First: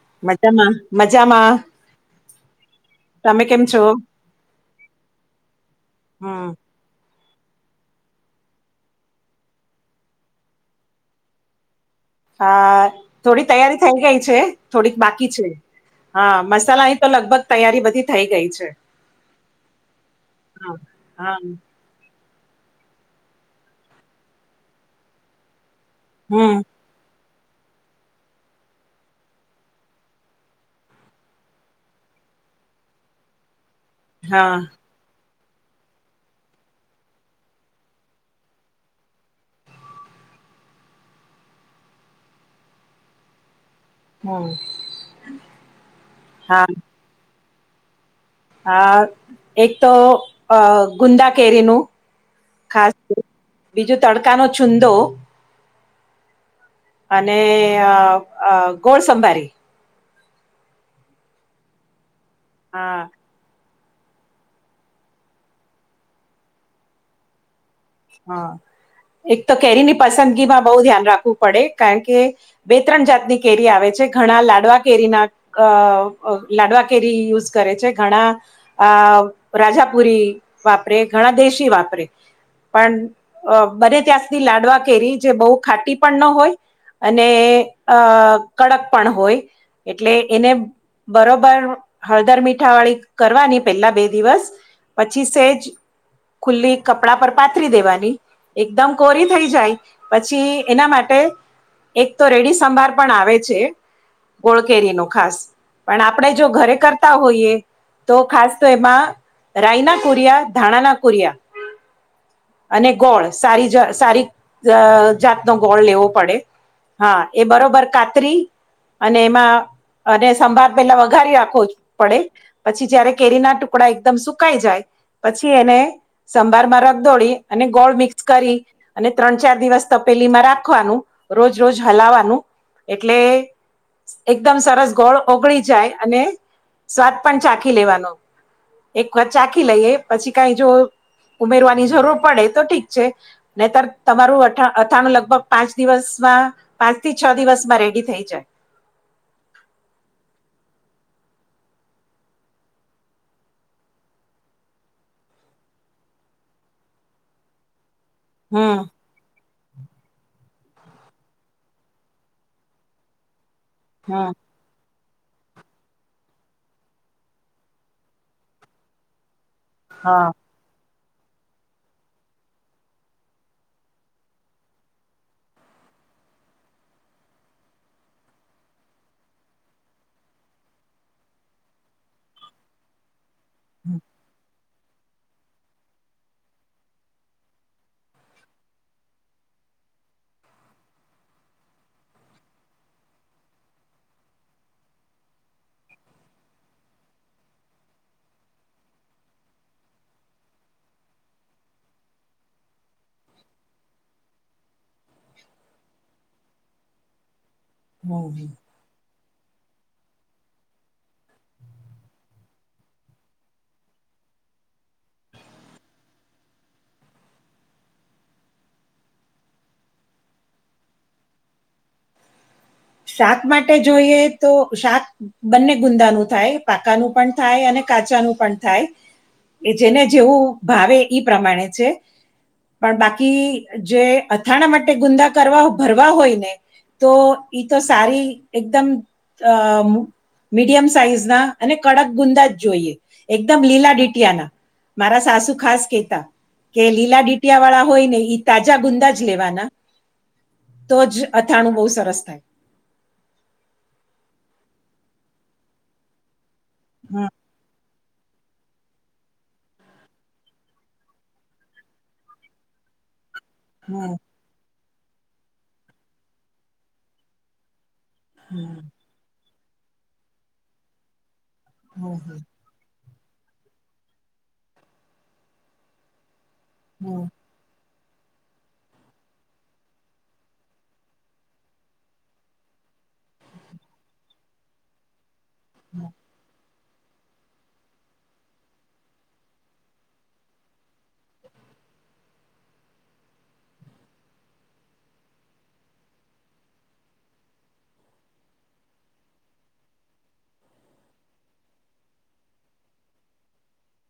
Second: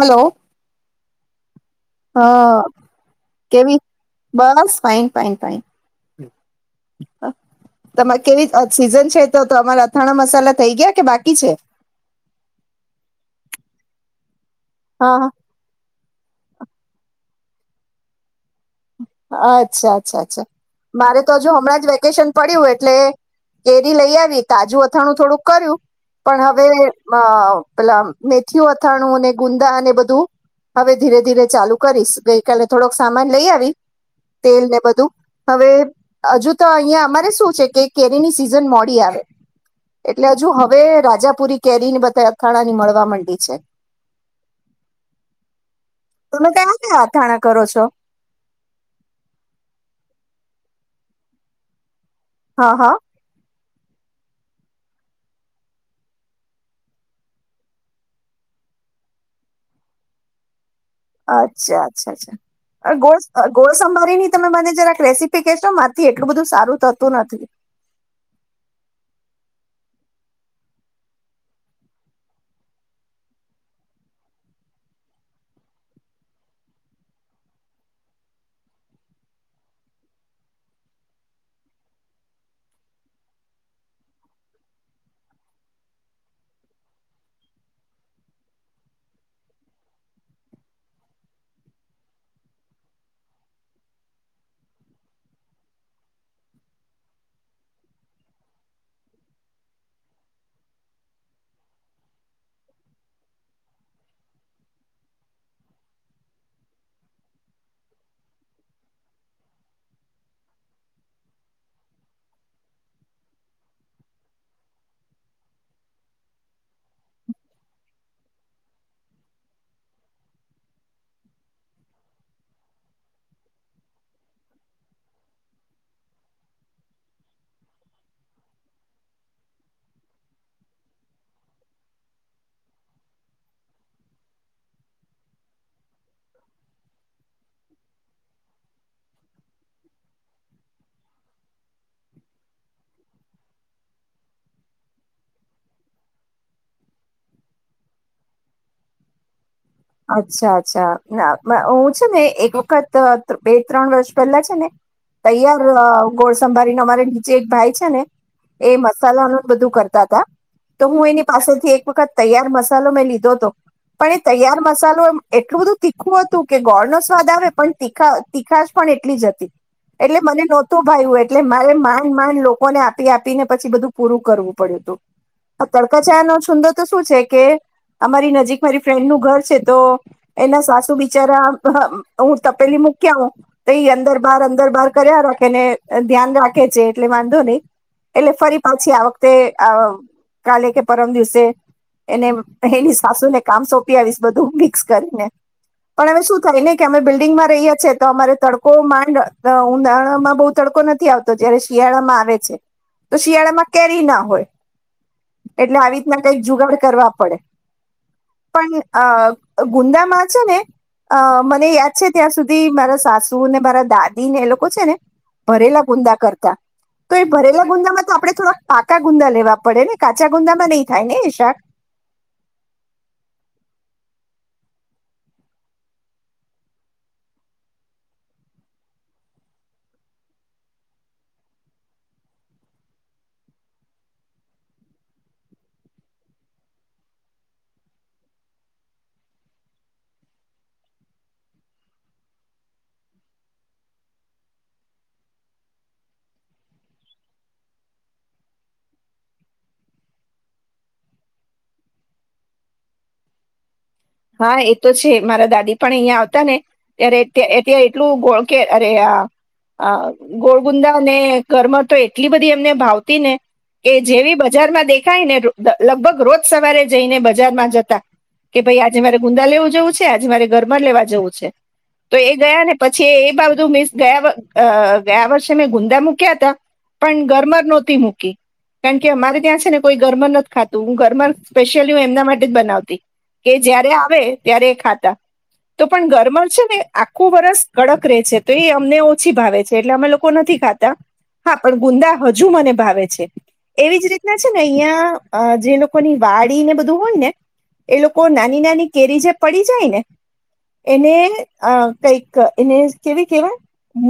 Hello મટમાં મજામાં. હા તમે કેમ કેવી છો બસ ફ પાન પા હમ તમારે કેવી સીઝન છે તો તો અમારા અથાણા મસાલા થઇ ગયા કે બાકી છે. હા થોડી તૈયારી થઈ ગઈ છે. થોડીક હા બાકી છે હા મસાલા. તો લગભગ તૈયારી બધી થઈ ગઈ છે. અચ્છા અચ્છા અચ્છા હા મારે તો હા હજ હમણાં જ વેકેશન પડ્યું એટલે કેરી લઈ આવી, તાજું અથાણું થોડુંક કર્યું. પણ હમ હવે અ પેલા મેથીયું અથાણું, ને ગુંદા અને બધું હવે ધીરે ધીરે ચાલુ કરીશ. ગઈકાલે થોડોક સામાન લઈ આવી. હા તેલ ને બધું હવે હજુ તો અહિયાં અમારે શું છે કે કેરીની સિઝન મોડી આવે, એટલે હજુ હવે રાજાપુરી કેરી ને બધા અથાણા ની મળવા માંડી છે. હમ તમે હા ક્યાંથી અથાણા કરો છો? હા, એક તો અ ગુંદા કેરીનું હા ખાસ. હા બીજું તડકા નો છુંંદો અને ગોળ સંંભારી. અચ્છા, અચ્છા, અચ્છા. આ હા ગોળ ગોળસંભારી ની તમે મને જરાક રેસીપી કેશો, મારા થી એટલું બધું સારું થતું નથી. હા, એક તો કેરીની પસંદગીમાં બહુ ધ્યાન રાખવું પડે, કારણ કે બે- ત્રણ જાતની કેરી આવે છે. ઘણા લાડવા કેરીના લાડવા કેરી યુઝ કરે છે, ઘણા આ રાજાપુરી વાપરે ઘણા દેશી વાપરે. પણ બને ત્યાં સુધી લાડવા કેરી જે બહુ ખાટી પણ ન હોય અને અ કડક પણ હોય, એટલે એને બરોબર હળદર- મીઠાવાળી કરવાની પેલા બે દિવસ પછી સે જ ખુલ્લી કપડા પર પાથરી દેવાની, એકદમ કોરી થઈ જાય પછી, એના માટે એક તો રેડી સંભાર પણ આવે છે. ગોળકેરી નો ખાસ, પણ આપણે જો ઘરે કરતા હોઈએ તો ખાસ તો એમાં રાયના કુરિયા ધાણાના કુરિયા અને ગોળ સારી સારી જાતનો ગોળ લેવો પડે. હા, એ બરોબર કાતરી અને એમાં અને સંભાર પહેલા વઘારી રાખવો પડે. પછી જયારે કેરી ના ટુકડા એકદમ સુકાઈ જાય, પછી એને સંભારમાં રગ ોડી [unintelligible] અને ગોળ મિક્સ કરી અને ત્રણ- ચાર દિવસ તપેલી માં રાખવાનું રોજ રોજ હલાવાનું એટલે એકદમ સરસ ગોળ ઓગળી જાય અને સ્વાદ પણ ચાખી લેવાનો. એક વાત ચાખી લઈએ, પછી કંઈ જો ઉમેરવાનું ની જરૂર પડે તો ઠીક છે. તમારું અ અથાણું લગભગ પાંચ દિવસમાં પાંચ થી છ દિવસમાં રેડી થઈ જાય. અચ્છા, અચ્છા. હું છે ને એક વખત બે- ત્રણ વર્ષ પહેલા છે ને, તૈયાર ગોળ સંભળીને અમારે નીચે એક ભાઈ છે ને. એ હમ મસાલાનું બધું કરતા હતા. તો હું એની પાસેથી એક વખત તૈયાર મસાલો મેં લીધો હતો. પણ એ હમ તૈયારમાં ચાલું એટલું બધું તીખું હતું કે ગોળ નો સ્વાદ આવે, પણ તીખા તીખા જ પણ એટલી જ હતી. એટલે હા મને નહોતુ ભાઈવુ, એટલે મારે માંડ-માંડ લોકોને આપી- આપીને પછી બધું પૂરું કરવું પડ્યું હતું. તડકા ચાયા નો છુંદો તો શું છે કે અમારી નજીક મારી ફ્રેન્ડ નું ઘર છે. તો એના સાસુ બિચારા, હું તપેલી મૂક્યા હો. તેઈ અંદર, બહાર, અંદર. દરબાર કર્યા રાખને ધ્યાન રાખે છે એટલે વાંધો નહીં. એટલે ફરી પાછી આ વખતે કાલે કે પરમ દિવસે એને એની સાસુને કામ સોંપી આવીશ, બધું. મિક્સ કરીને પણ અવે શું થાય ને કે અમે બિલ્ડિંગમાં રહીએ છીએ, તો અમારે તડકો માંડ ઉનાળમાં બહુ તડકો નથી આવતો, જયારે શિયાળામાં આવે છે, તો શિયાળામાં કેરી ના હોય, એટલે આવી રીતના કંઈક જુગાડ કરવા પડે. હમ પણ આ. ગુંદામાં, છે ને અ મને યાદ છે ત્યાં સુધી મારા સાસુ ને મારા દાદી ને એ લોકો છે ને ભરેલા ગુંદા કરતા. તો એ ભરેલા ગુંદામાં તો આપડણે થોડાક પાકા ગુંદા લેવા પડે ને, કાચા ગુંદામાં નહી થાય ને એ શાક. શાક માટે જોઈએ તો શાક બંને ગુંદાનું થાય પાકાનું પણ થાય અને કાચાનું પણ થાય, એ જેને જેવું ભાવે ઈ પ્રમાણે છે. પણ બાકી જે અથાણા માટે ગુંદા કરવા ભરવા હોય ને તો. તો સારી, એકદમ મીડિયમ સાઈઝ ના અને કડક ગુંદા જ જોઈએ, એકદમ લીલા ડીટીયા ના. મારા સાસુ ખાસ કહેતા કે લીલા ડીટીયા વાળા હોય ને ઈ તાજા ગુંદા જ લેવાના, તો જ અથાણું બહુ સરસ થાય. હા, એ તો છે. મારા દાદી પણ અહિયાં આવતા ને. યાર હમ એ. એટલું ગોળ- કેર અરે આ ગોળ-ગુંદા ને કરમર તો એટલી બધી એમને ભાવતી ને. એ હમ જેવી બજારમાં દે. દેખાય ને લગભગ રોજ સવારે જઈને બજારમાં જતા કે હમ ભાઈ આજે મારે ગુંદા લેવું જવું છે આજે મારે ઘરમાંર લેવા જવું છે તો એ હમ ગયા ને પછી છે એ બાધું મસ ગયા ગયા વર્ષે મેં ગુંદા મૂક્યા હતા હમ પણ ગરમર નહોતી હું કારણકે અમારે ત્યાં છે ને કોઈ ઘરમાં નથી ખાતું હું ઘરમાં સ્પેશિયલી હું એમના માટે જ બનાવતી કે જયારે આવે ત્યારે એ ખાતા તો પણ ઘરમ છે ને આખું વરસ કડક રે છે તો એ અમને ઓછી ભાવે છે એટલે અમે લોકો નથી ખાતા હા પણ ગુંદા હજુ મને ભાવે છે એવી જ રીતના છે ને અહિયાં જે લોકોની વાડી ને બધું હોય ને એ લોકો નાની નાની [unintelligible] જે પડી જાય ને એને કઈક એને કેવી કેહેવાય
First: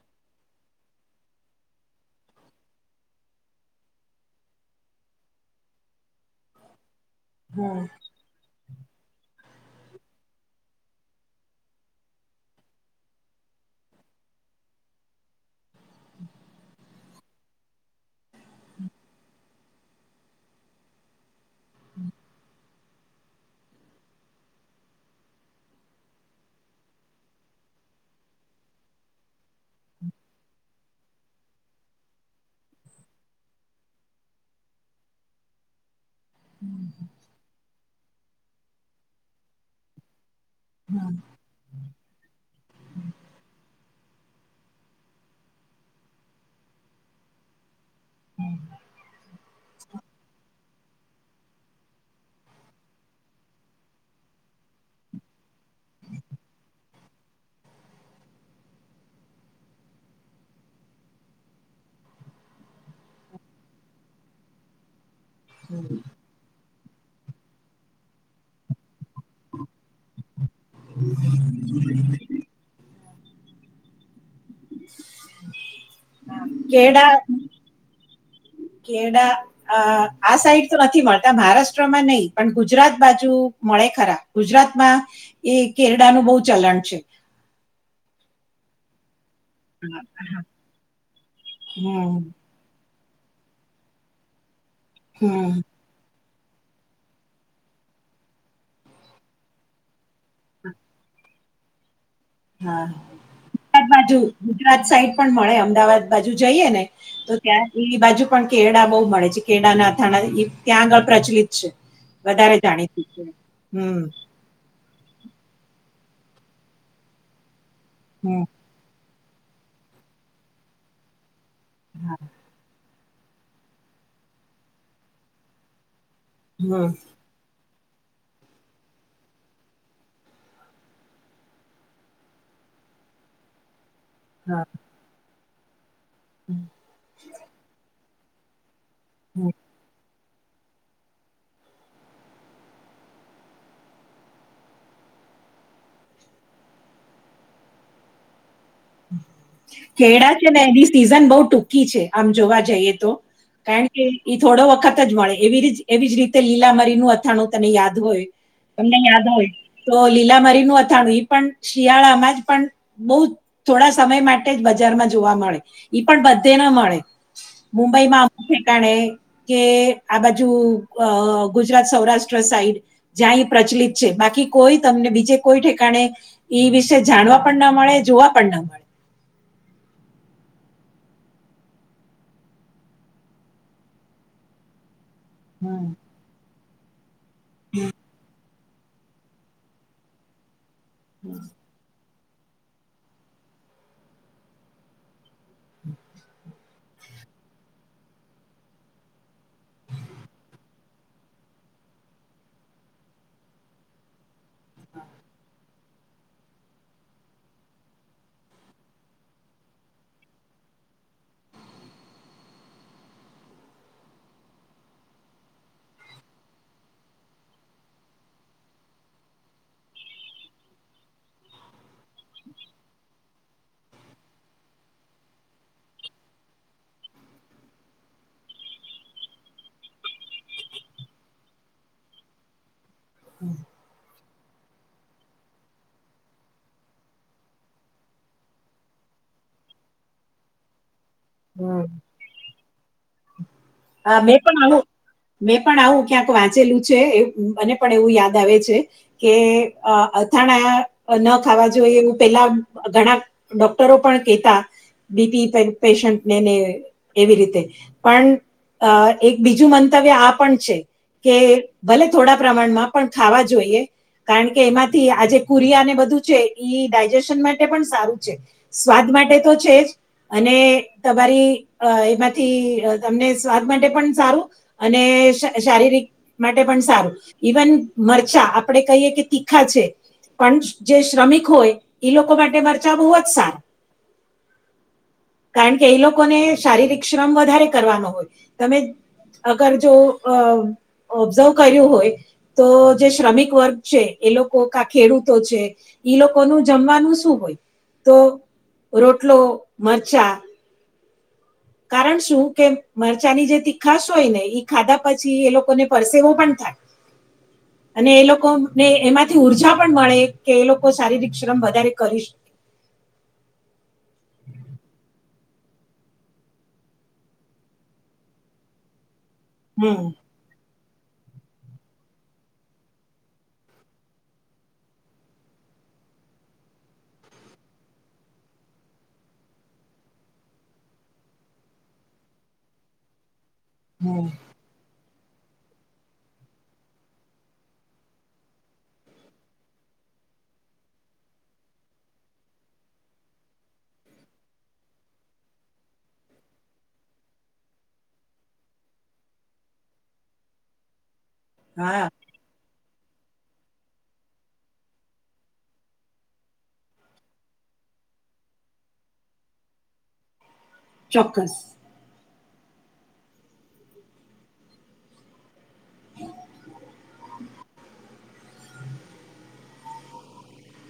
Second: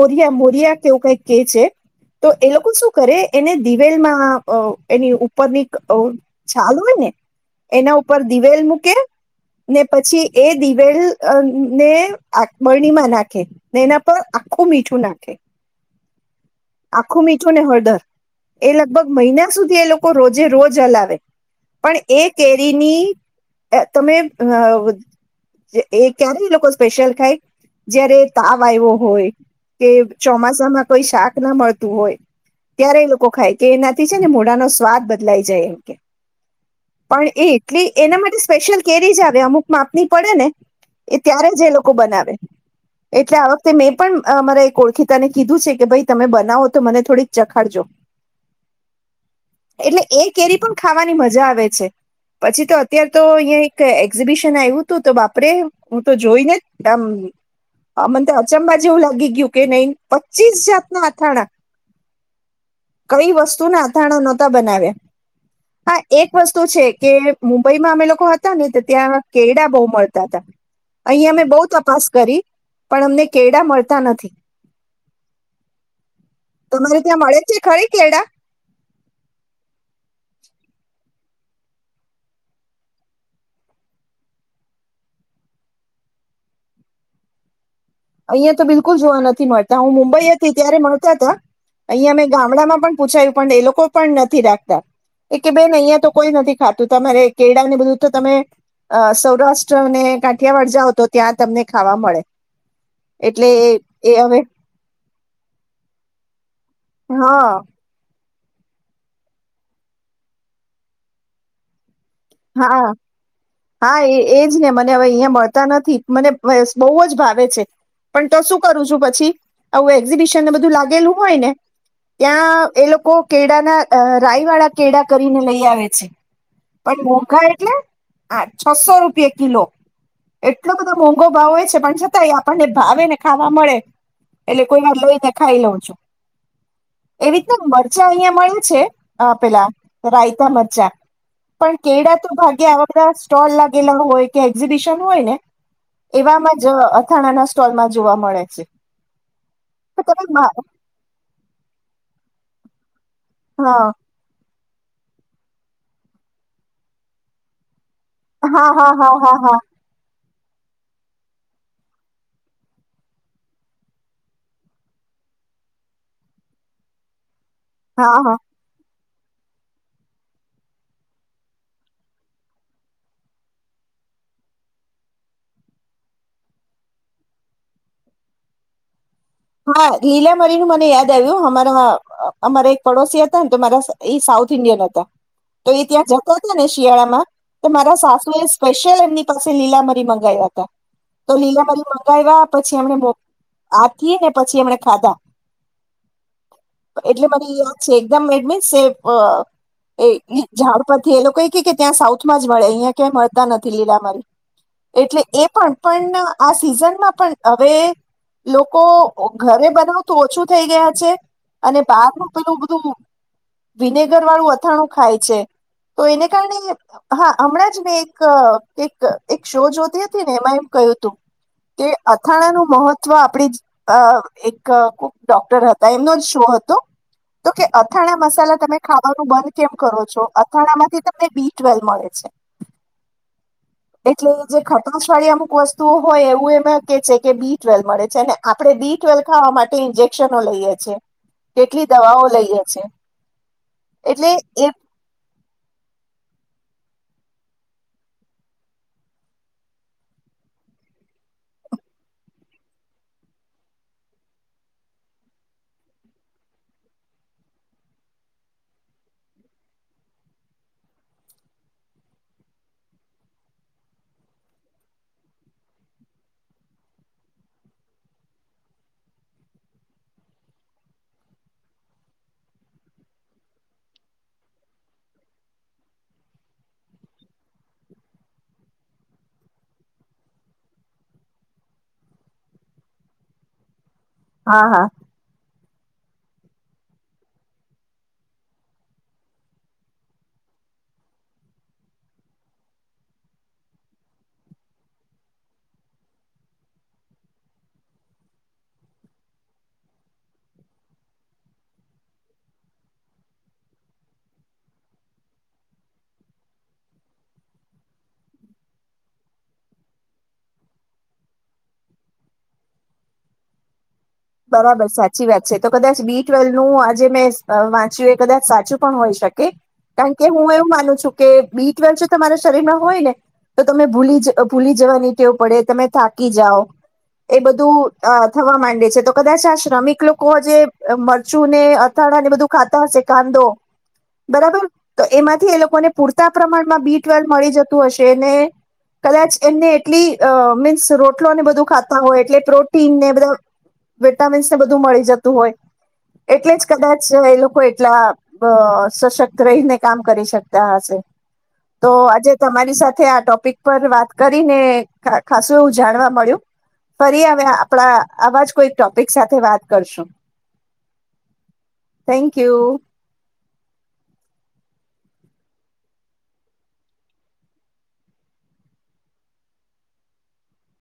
મોરિયા મોરિયા કેવું કઈક કે છે તો એ લોકો શું કરે એને દિવેલમાં એની ઉપરની ચાલુ હોય ને એના ઉપર મૂકે ને પછી એ દિવેલ ને બરણીમાં નાખે ને એના પર આખું મીઠું નાખે આખું મી ને હળદર એ લગભગ મહિના સુધી એ લોકો રોજે રોજ હલાવે પણ એ કેરીની તમે એ ક્યારેય લોકો સ્પેશિયલ ખાય જય્યારે તાવ આવ્યો હોય કે ચોમાસામાં કોઈ શાક ના મળતું હોય ત્યારે એ લોકો ખાય કે એનાથી છે ને મોઢાનો સ્વાદ બદલાઈ જાય એમ કે પણ એ એટલી એના માટે સ્પેશિ્યલ કેરીજ આવે અમુક માપની પડે ને એ ત્યારે જ એ લોકો બનાવે એટલે આ વખતે મે પણ મારા ઓળખીતાને કીધું છે કે ભાઈ તમે બનાવો તો મને થોડીક ચખાડજો હમ એટલે એ કેરી પણ ખાવાની મજા આવે છે પછી તો અત્યારે તો અહીં એક એક્ઝિબિશન આવ્યું હતું તો બાપરે હું તો જોઈને આમ અમંત અચંબા જે એવું લાગી ગયું કે ન પચીસ જાતના અથાણા કઈ વસ્તુ ના અથાણા નહોતા બનાવ્યા હા એક વસ્તુ છે કે હ પઈમાં અમે લોકો હતા ને તો ત્યાં કેડા બહુ મળતા હતા. અહીં અમે બહુ તપાસ કરી પણ અમને કેડા મળતા નથી. તમારે કેડા ત્યાં મળે છે ખરી કેળા કેડા અ આ સાઈડ તો નથી મળતા મહારાષ્ટ્રમાં નહીં પણ ગુજરાત બાજુ મળે ખરા ગુજરાતમાં એ કેરડાનું બહુ ચલણ છે. અહિયાયા તો બિલકુલ જોવ નથ થી મળતા હું મુંબઈ હતી ત્યારે મળતા હતા અહીંયા હમ, અમે ગામડામાં પણ પૂછાયું પણ એ લોકો પણ નથી રાખ તા. એક કે હમ, બે નહી એ તો કોઈ નથી ખાતું તમારે કેળા ને બધું તો તમે અ સૌરાષ્ટ્રને કાઠિયાવાળ જાવ તો ત્યાં તમને ખાવા મળે. હા એટલે એ બાર એ બાજુ હવે ગુજરાત સાઈડ પણ મળે અમદાવાદ બાજુ જઈએ ને તો હા ત્યાં એ બાજુ પણ કેડા બહુ મળે છે કેડાના થાણા ત્યાં આગળ પ્રચલિત છે. વધારે હા હા જાણીતું છે હમ હા એ એ એજ ને મને હવે અહિયા મળતા નથી. મને બહુ જ ભાવે છે. પણ તો હમ શું કરું છું પછી. આવું એક્ઝિબિશન ને બધું લાગેલું હોય ને હા, ત્યાં એ લોકો લોકો કેડા ના રાય વાળા કેડા કરીને લઈ આવે છે. હમ પણ બખા એટલે હા છસો રૂપિ કિલો એટલો બધો મોંઘો ભાવ હોય છે પણ છતાંય આપણને ભાવે ને ખાવા મળે. એટલે હા, કોઈ વાત ખાઈ લઉ છો. એવીતે મળ [unintelligible] અહિયાં મળ્યું છે હ હમ પેલા રાયતા મજ્જા પણ કેળ તો ભાગે આ બધા સ્ટોલ લાગેલા હોય કે એક્ઝિબિશન હોય ને એવામાં જ અથાણાના સ્ટોલમાં જોવા મળે છે. તો તમે કેડા છે ને એની સિઝન બહ ટૂંકી છે આમ જોવા જઈએ તો. મા કારણ હા કે થોડો વખત જ મળે એવી એવી જ રીતે લીલામરીનું અથાણું તને યાદ હોય હા હા તમને હા યાદ હા હોય હા તો લીલામરીનું અથાણું પણ શિયાળામાં જ પણ બહ થોડા સમય માટે જ બજારમાં જોવા મળે ઈ પણ બધે ના મળે. હા મુંબઈમાં હા અમુક ઠેકાણે કે આ બાજુ અ ગુજરાત સૌરાષ્ટ્ર સાઈડ જ્યાં એ પ્રચલિત છે બાકી કોઈ તમને બીજે કોઈ ઠેકાણે ઈ વિશે જાણવા પણ ના મળે જોવા પણ ના મળે. હા લીલા મરીનું મને યાદ આવ્યું અમારા અમારા એક પડોશી હતા ને તો મારા એ સાઉથ ઇન્ડિયન હતા. તો હમ એ ત્યાં જતો છે ને. શિયાળામાં તો મારા સાસુ એ સ્પેશિયલ એમની પાસે લીલા મરી મંગાવયા હતા. તો લીલા કર્યા પછી એમને ને પછી એમ ખાધા એટલે મારી યાદ છે એકદમ એમિ ઝાડ પરથી એ લોકો એ કે ત્યાં સાઉથમાં જ મળે અહીં ક્યાં મળતા નથી લીલા મારી એટલે એ પણ પણ આ સીઝનમાં પણ હવે લોકો ઘરે બનાવ તો ઓછું થઈ ગયા છે અને બહાર ન પેલું બધું વિનેગર વાળું અથાણું ખાય છે. તો એને કારણે હા હમણાં જ મેં એક શો જોતી હતી ને એમાં એમ કહ્યું હતું કે અથાણાનું મહત્વ આપડી અ એક ડોક્ટર હતા, એમનો જ શું હતો તો કે અથાણા મસાલા તમે ખાવાનું બંધ કેમ કરો છો અથાણા માંથી તમને બી ટ્વેલ મળે છે. હમ. એટલે જે ખટોશ વાળી અમુક વસ્તુઓ હોય એવું એમાં કે છે કે બી ટ્વેલ મળે છે ને. આપડણે બી ટ્વેલ્વ ખાવા માટે ઇન્જેક્શનો લઈએ છીએ. કેટલી દવાઓ લઈએ છે. હા મે પણ હવે મેં પણ આવું ક્યાંક વાંચેલું છે એ મને પણ એવું યાદ આવે છે કે અથાણા ન ખાવા જોઈએ એવું પેલા ઘણા ડોક્ટરો પણ કેતા બી પી પેશન્ટને ને ને એવી રીતે પણ અ એક બીજું મંતવ્ય આ પણ છે કે ભલે થોડા પ્રમાણમાં પણ ખાવા જોઈએ. કારણ કે એમાંથી આજ કુરિયાને બધું છે ડાયજેશન માટે પણ સારું છે. સ્વાદ માટે તો છે જ અને તમારી એમાંથી તમને સ્વાદ માટે પણ સારું અને શા શારીરિક માટે પણ સારું. ઇવન મરચા આપણે કહીએ કે તીખા છે, પણ જે શ્રમિક હોય એ લોકો માટે મરચાં બહુ જ સારા. હા હા. કારણ કે એ લોકોને શારીરિક શ્રમ વધારે કરવાનો હોય. તમે અગર જો અ ઓબ્ઝર્વ કર્યું હોય તો જે શ્રમિક વર્ગ છે એ લોકો કા ખેડૂતો છે ઈ લોકોનું જમવાનું શું હોય? તો રોટલો મરચાં કારણ શું કે મરચાંની જે તીખાશ હોય ને ઈ ખાધા પછી એ લોકોને પરસેવો પણ થાય અને એ લોકોને એમાંથી ઊર્જા પણ મળે કે એ લોકો શારીરિક શ્રમ વધારે કરી શકે. બરાબર સાચી વાત છે. તો કદાચ બી ટ્વેલ્વ નું આજે મેં વાંચ્યું એ કદાચ સાચું પણ હોય શક કે હમ કારણ કે હું એવું માનું છું કે બી ટ્વેલ્ જો તમારા શરીરમાં હોય ને તો તમે ભૂલી ભૂલી જવાની ટેવ પડે, તમે થાકી જઓ એ બધું થવા માંડે છે તો કદાચ આ શ્રમિક લોકો જે મરચું ને અથાણા ને બધું ખાતા હશે કાંદો હમ્મ. બરાબર તો એમાંથી એ લોકોને પૂરતા પ્રમાણમાં બી ટ્વેલ્વ મળી જતું હશે અને કદાચ એમને એટલી અ મીન્સ રોટલોને બધું ખાતા હોય એટલે પ્રોટીનને બધા વિટામિન્સ ને બધું મળી જતું હોય એટલે જ કદાચ એ લોકો એટલા અ સશક્ત રહીને કામ કરી શકતા હશે. તો હા આજે તમારી સાથ આ ટોપિક પર વાત કરીને ખાસું એવું જાણવા મળ્યું ફરી હ આપણા આવાજ કોઈ ટોપિક સાથે વાત કરશું. ચોક્કસ. Thank you. [inaudible]